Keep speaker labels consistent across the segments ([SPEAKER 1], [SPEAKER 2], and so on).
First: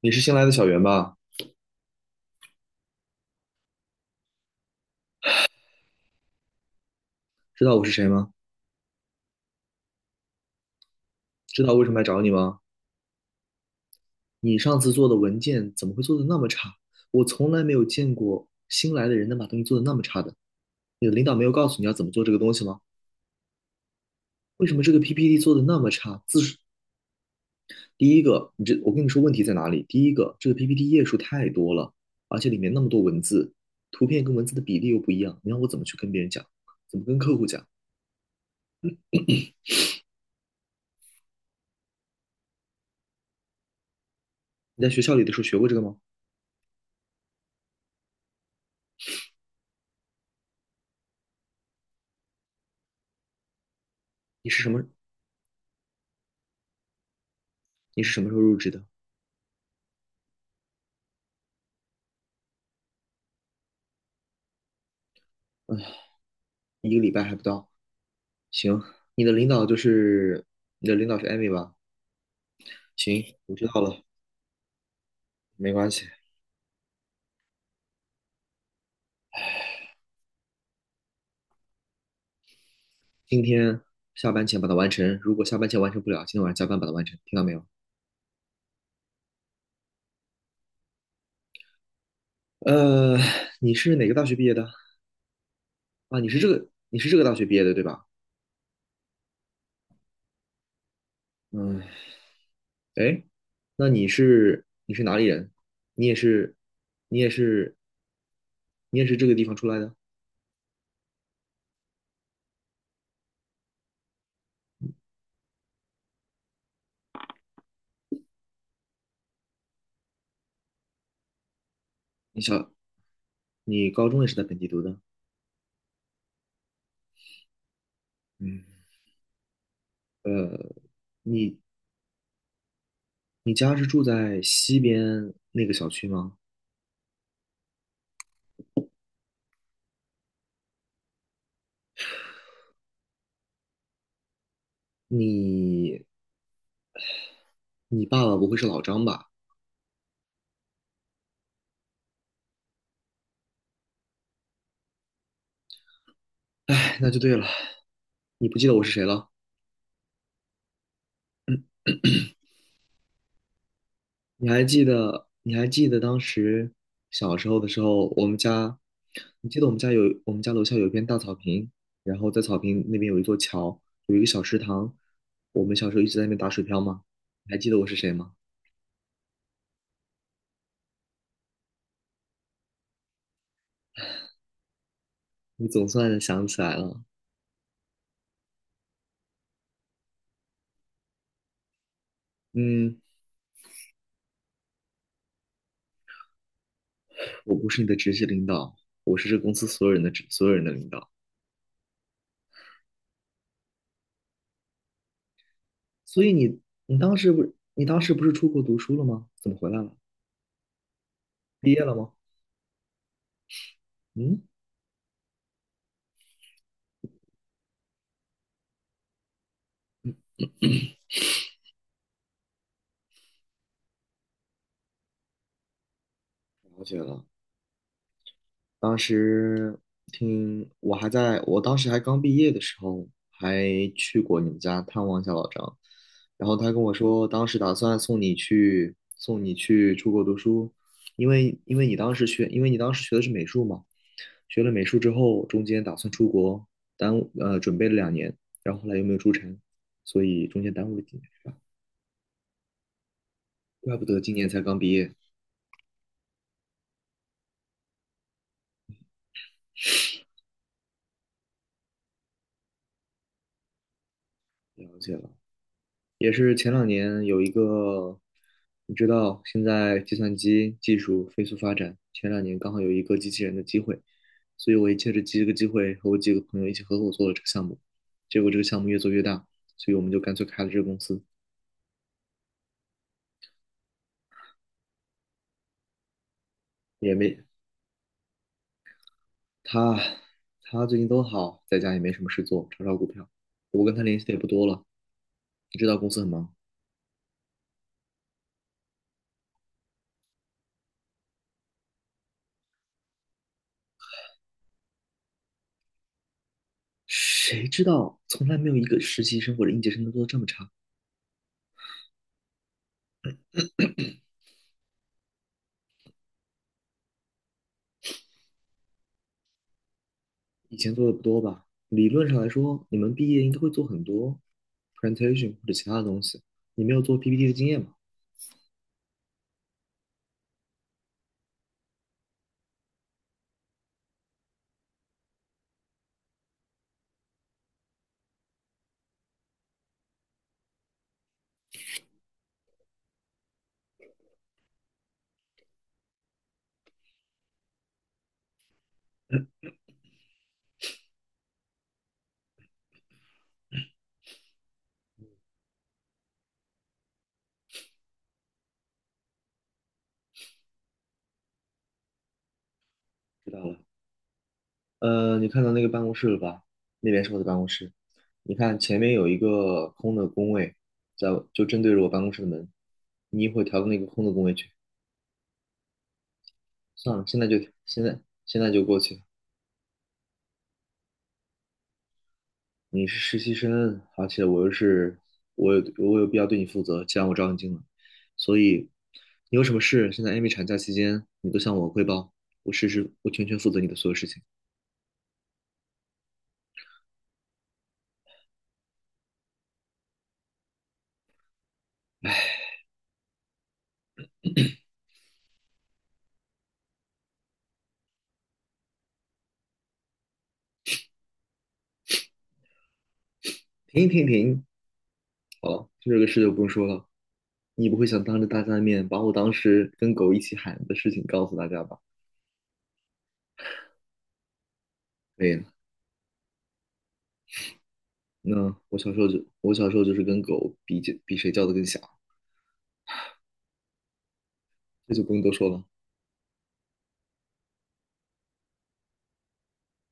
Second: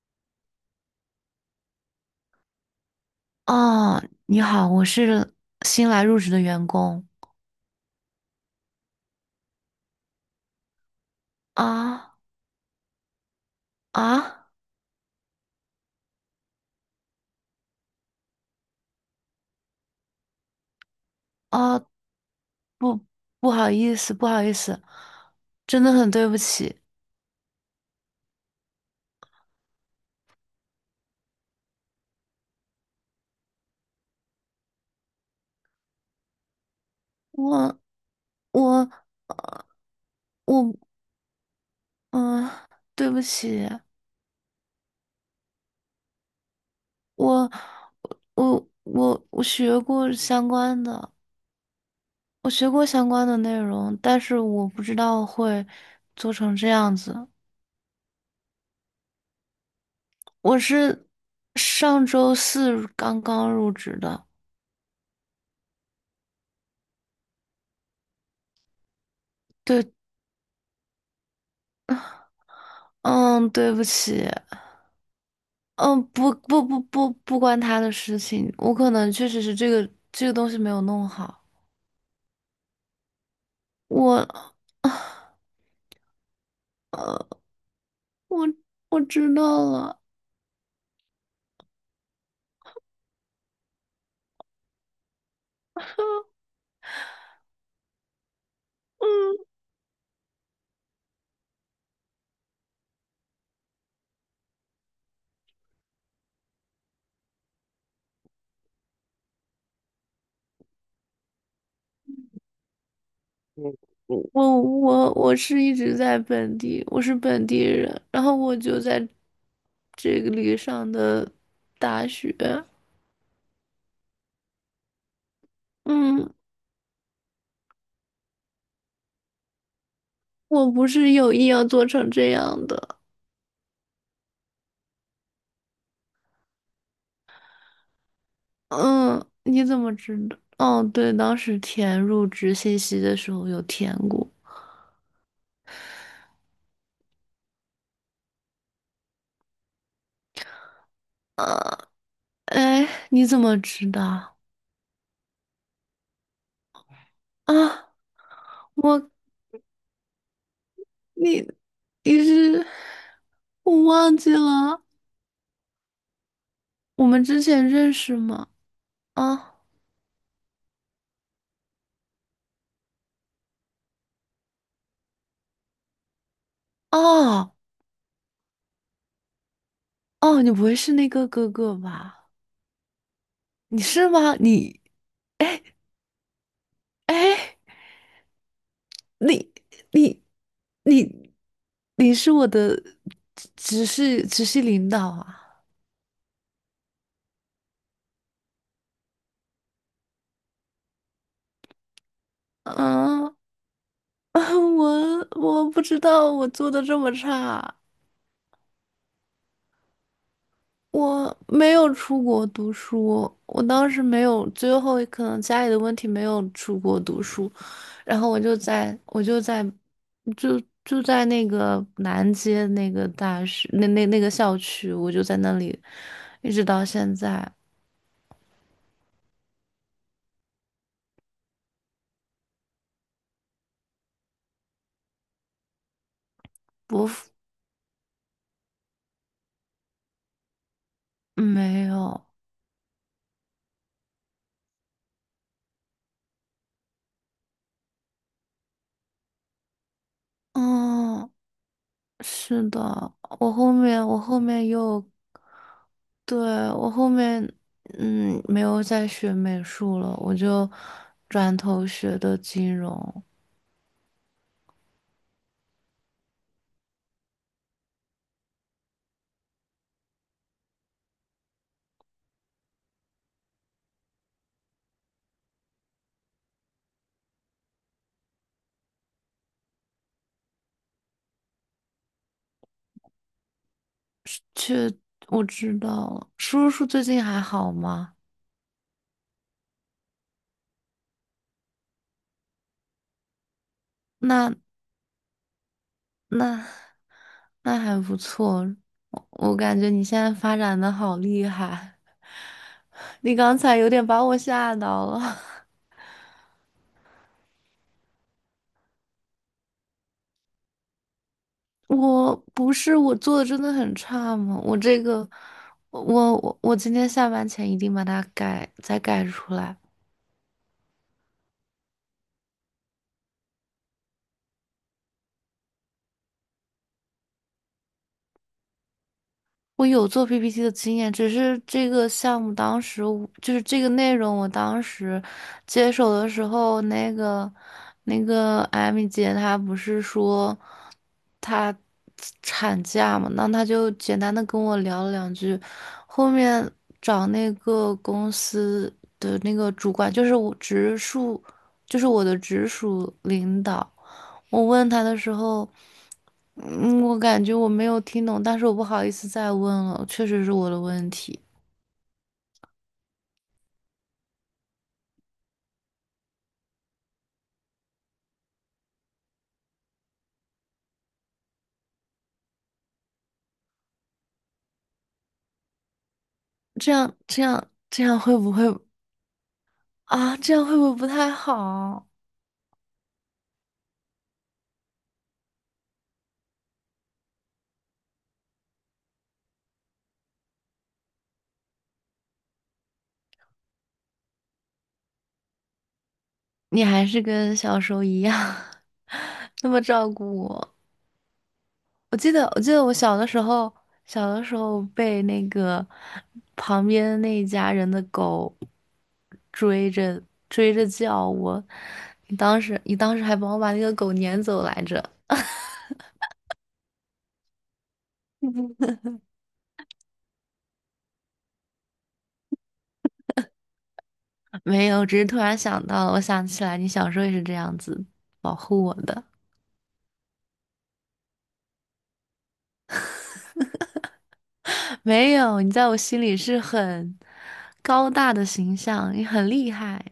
[SPEAKER 1] 你是新来的小袁吧？
[SPEAKER 2] 哦，你好，我是新来入职的员工。
[SPEAKER 1] 知道我是谁吗？知道我为什么来
[SPEAKER 2] 啊
[SPEAKER 1] 找你吗？
[SPEAKER 2] 啊
[SPEAKER 1] 你上次做的文件怎么会做的那么差？我从来没有见过新来的人能把东西做的那么差的。你的领导没有告诉
[SPEAKER 2] 啊！
[SPEAKER 1] 你要怎么做这个东西吗？
[SPEAKER 2] 不不好意思，不好意
[SPEAKER 1] 为什
[SPEAKER 2] 思，
[SPEAKER 1] 么这个 PPT 做的那
[SPEAKER 2] 真
[SPEAKER 1] 么
[SPEAKER 2] 的很
[SPEAKER 1] 差？
[SPEAKER 2] 对不
[SPEAKER 1] 字数，
[SPEAKER 2] 起。
[SPEAKER 1] 第一个，我跟你说问题在哪里？第一个，这个 PPT 页数太多了，而且里面那么多文字，图片跟文字的比例又不一样，你让我怎么去跟别人讲？怎么跟客户讲？
[SPEAKER 2] 我我我嗯，对不起。
[SPEAKER 1] 你在学校里的时候学过这个吗？
[SPEAKER 2] 我我学过相关的，我学过相关的内容，但是
[SPEAKER 1] 你是
[SPEAKER 2] 我
[SPEAKER 1] 什
[SPEAKER 2] 不
[SPEAKER 1] 么？
[SPEAKER 2] 知道会做成这样子。
[SPEAKER 1] 你是什么时候入职的？
[SPEAKER 2] 我是上周四刚刚入职的，
[SPEAKER 1] 一个礼拜还不到。行，你的领导就
[SPEAKER 2] 对。
[SPEAKER 1] 是你的领导是艾米吧？行，
[SPEAKER 2] 嗯，
[SPEAKER 1] 我知
[SPEAKER 2] 对
[SPEAKER 1] 道
[SPEAKER 2] 不
[SPEAKER 1] 了，
[SPEAKER 2] 起。
[SPEAKER 1] 没关
[SPEAKER 2] 嗯，
[SPEAKER 1] 系。
[SPEAKER 2] 不不不不不关他的事情，我可能确实是这个东西没有弄好。
[SPEAKER 1] 今天
[SPEAKER 2] 我
[SPEAKER 1] 下班前把它完成，如果下班前完成不了，今天晚上加班把它完成，听到没有？
[SPEAKER 2] 我我知道了。
[SPEAKER 1] 呃，你是哪个大学毕业的？啊，你是这个大学毕业的对吧？嗯，哎，那你是哪里人？你也是，你也是，你也是这个地方出来的？
[SPEAKER 2] 嗯我是一直在本地，我是本地人，然后我就在这个里上的大学。
[SPEAKER 1] 你小，你高中也是在本地读的？
[SPEAKER 2] 嗯，
[SPEAKER 1] 嗯，
[SPEAKER 2] 我不是有意要做成这样的。
[SPEAKER 1] 你家是住在西边那个小区吗？
[SPEAKER 2] 嗯，你怎么知道？哦，对，当时填入职信息的时候有填过。
[SPEAKER 1] 你你爸爸不会是老张吧？
[SPEAKER 2] 哎，你怎么知道？
[SPEAKER 1] 哎，那就对了。
[SPEAKER 2] 啊，
[SPEAKER 1] 你不记得我是谁
[SPEAKER 2] 我
[SPEAKER 1] 了？
[SPEAKER 2] 你你是。我忘记
[SPEAKER 1] 你还
[SPEAKER 2] 了，
[SPEAKER 1] 记得？你还记得当时
[SPEAKER 2] 我们
[SPEAKER 1] 小
[SPEAKER 2] 之
[SPEAKER 1] 时候
[SPEAKER 2] 前
[SPEAKER 1] 的时
[SPEAKER 2] 认
[SPEAKER 1] 候，
[SPEAKER 2] 识
[SPEAKER 1] 我们
[SPEAKER 2] 吗？
[SPEAKER 1] 家，你
[SPEAKER 2] 啊
[SPEAKER 1] 记得我们家有我们家楼下有一片大草坪，然后在草坪那边有一座桥，有一个小池塘，我们小时候一直在那边打水漂吗？你
[SPEAKER 2] 哦
[SPEAKER 1] 还记得我是谁吗？
[SPEAKER 2] 哦，你不会是那个哥哥吧？你是吗？
[SPEAKER 1] 你总算想起来了。
[SPEAKER 2] 哎，你你你你是我的
[SPEAKER 1] 嗯，
[SPEAKER 2] 直系领导啊？
[SPEAKER 1] 我不是你的直系领导，我是这公司所有人的所有人的领导。
[SPEAKER 2] 啊，我不知
[SPEAKER 1] 所
[SPEAKER 2] 道
[SPEAKER 1] 以
[SPEAKER 2] 我做的这么差。
[SPEAKER 1] 你当时不是出国读书了吗？怎么回来了？
[SPEAKER 2] 我没
[SPEAKER 1] 毕业
[SPEAKER 2] 有
[SPEAKER 1] 了吗？
[SPEAKER 2] 出国读书。我当时没
[SPEAKER 1] 嗯，
[SPEAKER 2] 有，最后可能家里的问题没有出国读书。然后我就在我就在就就在那个南街那个大学那个校区，我就在那里一直到
[SPEAKER 1] 了解
[SPEAKER 2] 现
[SPEAKER 1] 了。
[SPEAKER 2] 在。
[SPEAKER 1] 当时听我还在，我当时还刚毕业的时候，还去过你们家探望一下老张。然后他跟我说，
[SPEAKER 2] 我
[SPEAKER 1] 当时打算送你去出国读书，因
[SPEAKER 2] 没
[SPEAKER 1] 为你当时
[SPEAKER 2] 有。
[SPEAKER 1] 学，因为你当时学的是美术嘛，学了美术之后，中间打算出国，耽误准备了两年，然后后来又没有出成，所以中间耽误了几
[SPEAKER 2] 嗯，
[SPEAKER 1] 年，
[SPEAKER 2] 是的。
[SPEAKER 1] 怪不
[SPEAKER 2] 我
[SPEAKER 1] 得今
[SPEAKER 2] 后
[SPEAKER 1] 年才
[SPEAKER 2] 面
[SPEAKER 1] 刚毕
[SPEAKER 2] 又
[SPEAKER 1] 业。
[SPEAKER 2] 对，我后面嗯没有再学美术了，我就转头学的金融。
[SPEAKER 1] 了解了。也是前两年有一个，你知道，现在计算机技术飞速发展，前两年刚好有一个机器人的机会，所以我也借着这个机会和我几个朋友一起合伙做了这个项目，结果这个项目越做越大，所以我们就干脆开了这个公司，
[SPEAKER 2] 去，我知道了。叔叔最
[SPEAKER 1] 也
[SPEAKER 2] 近还
[SPEAKER 1] 没
[SPEAKER 2] 好吗？
[SPEAKER 1] 他他最近都好，在家也没什么事做，炒炒股票，我跟他联系的也不
[SPEAKER 2] 那
[SPEAKER 1] 多了，你知道公司很忙，
[SPEAKER 2] 那那还不错。我感觉你现在发展的好厉害，你刚才有点把我吓到了。
[SPEAKER 1] 谁知道从来没有一个实习生或者应届生能做的这么差。
[SPEAKER 2] 我不是我做的真的很差吗？我这个，我今天下班前一定把它改出来。
[SPEAKER 1] 以前做的不多吧？理论上来说，你们毕业应该会做很多 presentation 或者其他的东西。你没有做 PPT 的经验吗？
[SPEAKER 2] 我有做 PPT 的经验，只是这个项目当时我就是这个内容，我当时接手的时候，那个艾米姐她不是说她产假嘛，那她就简单的跟我聊了两句。后面找那个公司的那个主管，就是我直属，就是我的直属领导，我问他的时候。嗯，我感觉我没有听懂，但是我不好意思再问了，确实是我的问题。
[SPEAKER 1] 知道了。你看到那个办公室了吧？那边是我的办公室。你看前面有一个空的工位，在就正对着我办公室的门。你一会儿调到那个空的工位去。算了，现
[SPEAKER 2] 这
[SPEAKER 1] 在
[SPEAKER 2] 样会不
[SPEAKER 1] 现
[SPEAKER 2] 会。
[SPEAKER 1] 在就过去。
[SPEAKER 2] 啊？这样会不会不太好？
[SPEAKER 1] 你是实习生，而且我又是我有必要对你负责，既然我招你进来，所以你有什么事，现在 Amy 产假期间，你都向我汇报，我实时我全权负责你的所有事情。
[SPEAKER 2] 你还是跟小时候一样 那么照顾我。我记得我小的时候，小的时候被那个旁边那一家人的狗追着追着叫我，你当时还帮我把那个
[SPEAKER 1] 停
[SPEAKER 2] 狗
[SPEAKER 1] 停
[SPEAKER 2] 撵走
[SPEAKER 1] 停，
[SPEAKER 2] 来着。
[SPEAKER 1] 好了，这个事就不用说了，你不会想当着大家的面把我当时跟狗一起喊的事情告诉大家吧？
[SPEAKER 2] 没有，只是突
[SPEAKER 1] 可以
[SPEAKER 2] 然
[SPEAKER 1] 了，
[SPEAKER 2] 想到了，我想起来你小时候也是这样子保
[SPEAKER 1] 那
[SPEAKER 2] 护我的。
[SPEAKER 1] 我小时候就是跟狗比比谁叫的更响，这就
[SPEAKER 2] 没
[SPEAKER 1] 不用多
[SPEAKER 2] 有，
[SPEAKER 1] 说
[SPEAKER 2] 你
[SPEAKER 1] 了。
[SPEAKER 2] 在我心里是很高大的形象，你很厉害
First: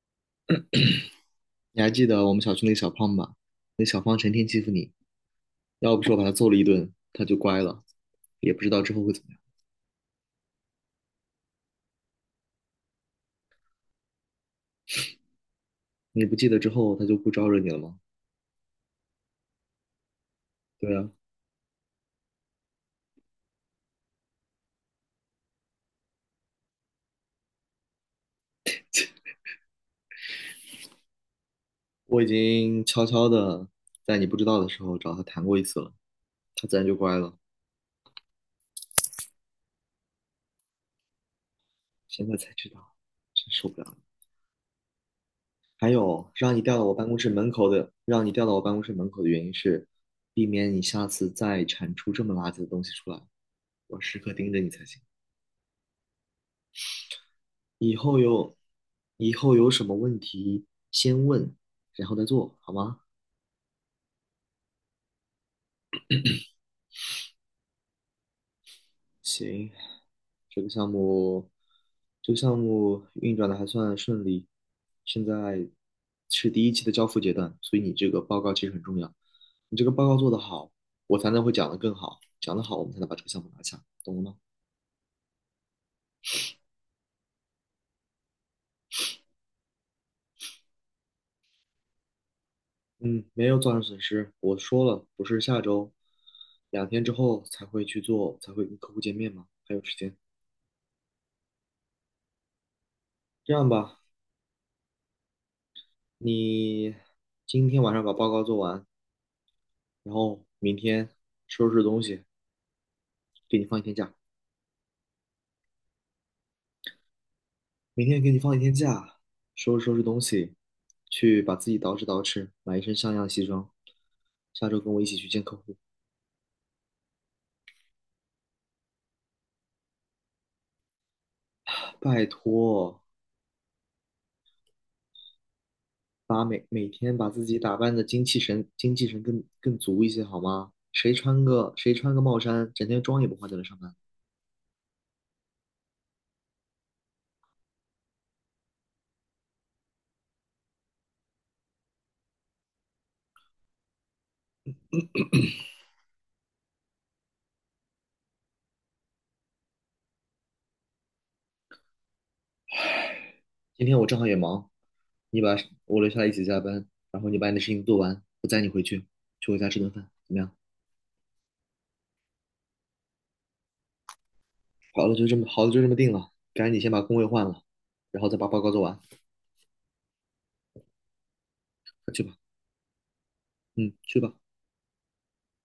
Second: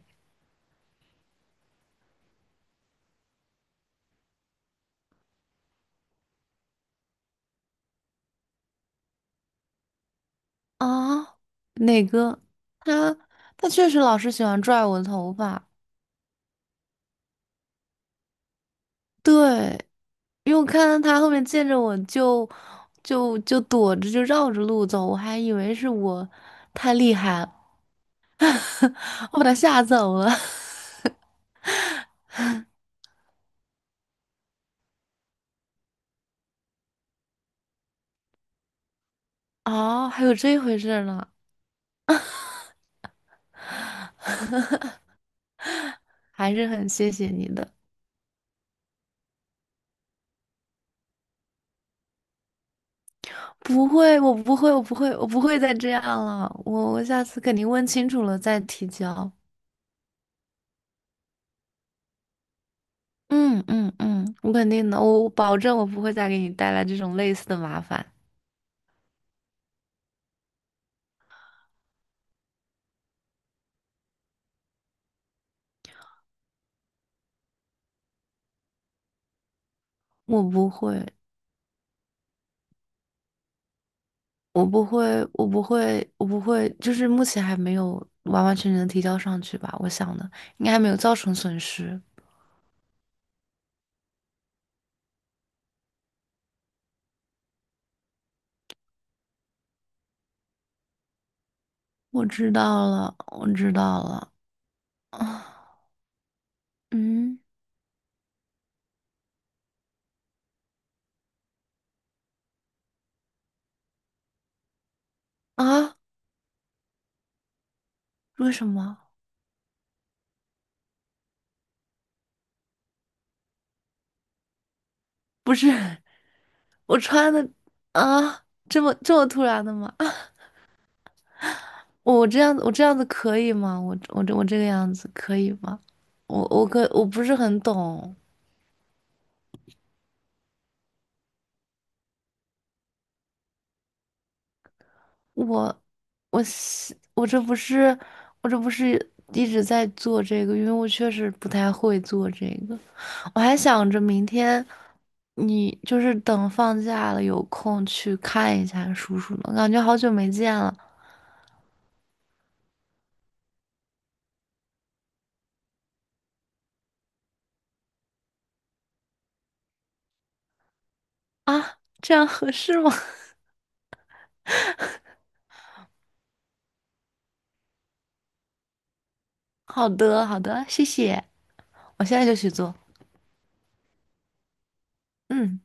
[SPEAKER 1] 你还记得我们小区那个小胖吧？那小胖成天欺负你。要不是我把他揍了一顿，他就乖了，也不知道之后会怎么样。
[SPEAKER 2] 啊。哪个？他他确实老是喜欢拽我的头发。
[SPEAKER 1] 你不记得之后他就不招惹你了吗？
[SPEAKER 2] 对，因为我看
[SPEAKER 1] 对
[SPEAKER 2] 到
[SPEAKER 1] 啊，
[SPEAKER 2] 他后面见着我就躲着，就绕着路走，我还以为是我太厉害了，我把他吓走了。
[SPEAKER 1] 我已经悄悄的在你不知道的时候找他谈过一次了，他自然就乖了。
[SPEAKER 2] 哦，还有这回事儿呢。
[SPEAKER 1] 现在才知道，真受不了了 还有，
[SPEAKER 2] 还是很谢谢你的。
[SPEAKER 1] 让你调到我办公室门口的原因是，避免你下次再产出这么垃圾的东西出来。
[SPEAKER 2] 不
[SPEAKER 1] 我
[SPEAKER 2] 会，
[SPEAKER 1] 时刻
[SPEAKER 2] 我
[SPEAKER 1] 盯
[SPEAKER 2] 不
[SPEAKER 1] 着你
[SPEAKER 2] 会，我
[SPEAKER 1] 才
[SPEAKER 2] 不
[SPEAKER 1] 行。
[SPEAKER 2] 会，我不会再这样了。我下次肯定问
[SPEAKER 1] 以
[SPEAKER 2] 清
[SPEAKER 1] 后
[SPEAKER 2] 楚了
[SPEAKER 1] 有，
[SPEAKER 2] 再提交。
[SPEAKER 1] 以后有什么问题先问，然后再做，好吗？
[SPEAKER 2] 嗯，我肯定的，我保证我不会再给你带来这种类似的麻烦。
[SPEAKER 1] 行，这个项目，这个项目运转的还算顺利，现在是第一期的交付阶段，所以你这个报告其实很重要。你这个报告做得
[SPEAKER 2] 我不
[SPEAKER 1] 好，
[SPEAKER 2] 会，
[SPEAKER 1] 我才能会讲得更好，讲得好，我们才能把这个项目拿下，懂了吗？
[SPEAKER 2] 我不会，就是目前还没有完完全全的提交上去吧。我想的应该还没有造成损失。
[SPEAKER 1] 嗯，没有造成损失，我说了，不是下周，两天之后才会去做，才会跟客户见面嘛，还有时间。
[SPEAKER 2] 我
[SPEAKER 1] 这样
[SPEAKER 2] 知
[SPEAKER 1] 吧，
[SPEAKER 2] 道了。啊，
[SPEAKER 1] 你
[SPEAKER 2] 嗯
[SPEAKER 1] 今天晚上把报告做完，然后明天收拾东西，给你放一天假。
[SPEAKER 2] 啊，
[SPEAKER 1] 明天给你
[SPEAKER 2] 为
[SPEAKER 1] 放一
[SPEAKER 2] 什
[SPEAKER 1] 天
[SPEAKER 2] 么？
[SPEAKER 1] 假，收拾收拾东西，去把自己捯饬捯饬，买一身像样的西装。下周跟我一起去见
[SPEAKER 2] 不
[SPEAKER 1] 客
[SPEAKER 2] 是。
[SPEAKER 1] 户。
[SPEAKER 2] 我穿的啊，这么突然的吗？啊，
[SPEAKER 1] 拜
[SPEAKER 2] 我这样
[SPEAKER 1] 托，
[SPEAKER 2] 子可以吗？我这个样子可以吗？
[SPEAKER 1] 把每
[SPEAKER 2] 我
[SPEAKER 1] 天
[SPEAKER 2] 不
[SPEAKER 1] 把
[SPEAKER 2] 是
[SPEAKER 1] 自己
[SPEAKER 2] 很
[SPEAKER 1] 打扮的
[SPEAKER 2] 懂。
[SPEAKER 1] 精气神、精气神更足一些好吗？谁穿个帽衫，整天妆也不化就来上班？
[SPEAKER 2] 我我是我这不是我这不是一直在做这个，因为我确实不太会做这个。我还想着明天你就是等放假了有空去看一下叔叔呢，感觉好久没见了。
[SPEAKER 1] 今天我正好也忙，你把我留下来一起加班，然后你把你的事情做完，去我家吃顿饭，怎么样？
[SPEAKER 2] 啊，这样合适吗？
[SPEAKER 1] 好了，就这么定了。赶紧先把工位换了，然后再把报告做完。
[SPEAKER 2] 好的好的，谢谢。我
[SPEAKER 1] 快
[SPEAKER 2] 现
[SPEAKER 1] 去
[SPEAKER 2] 在
[SPEAKER 1] 吧，
[SPEAKER 2] 就去做。
[SPEAKER 1] 嗯，去吧。
[SPEAKER 2] 嗯。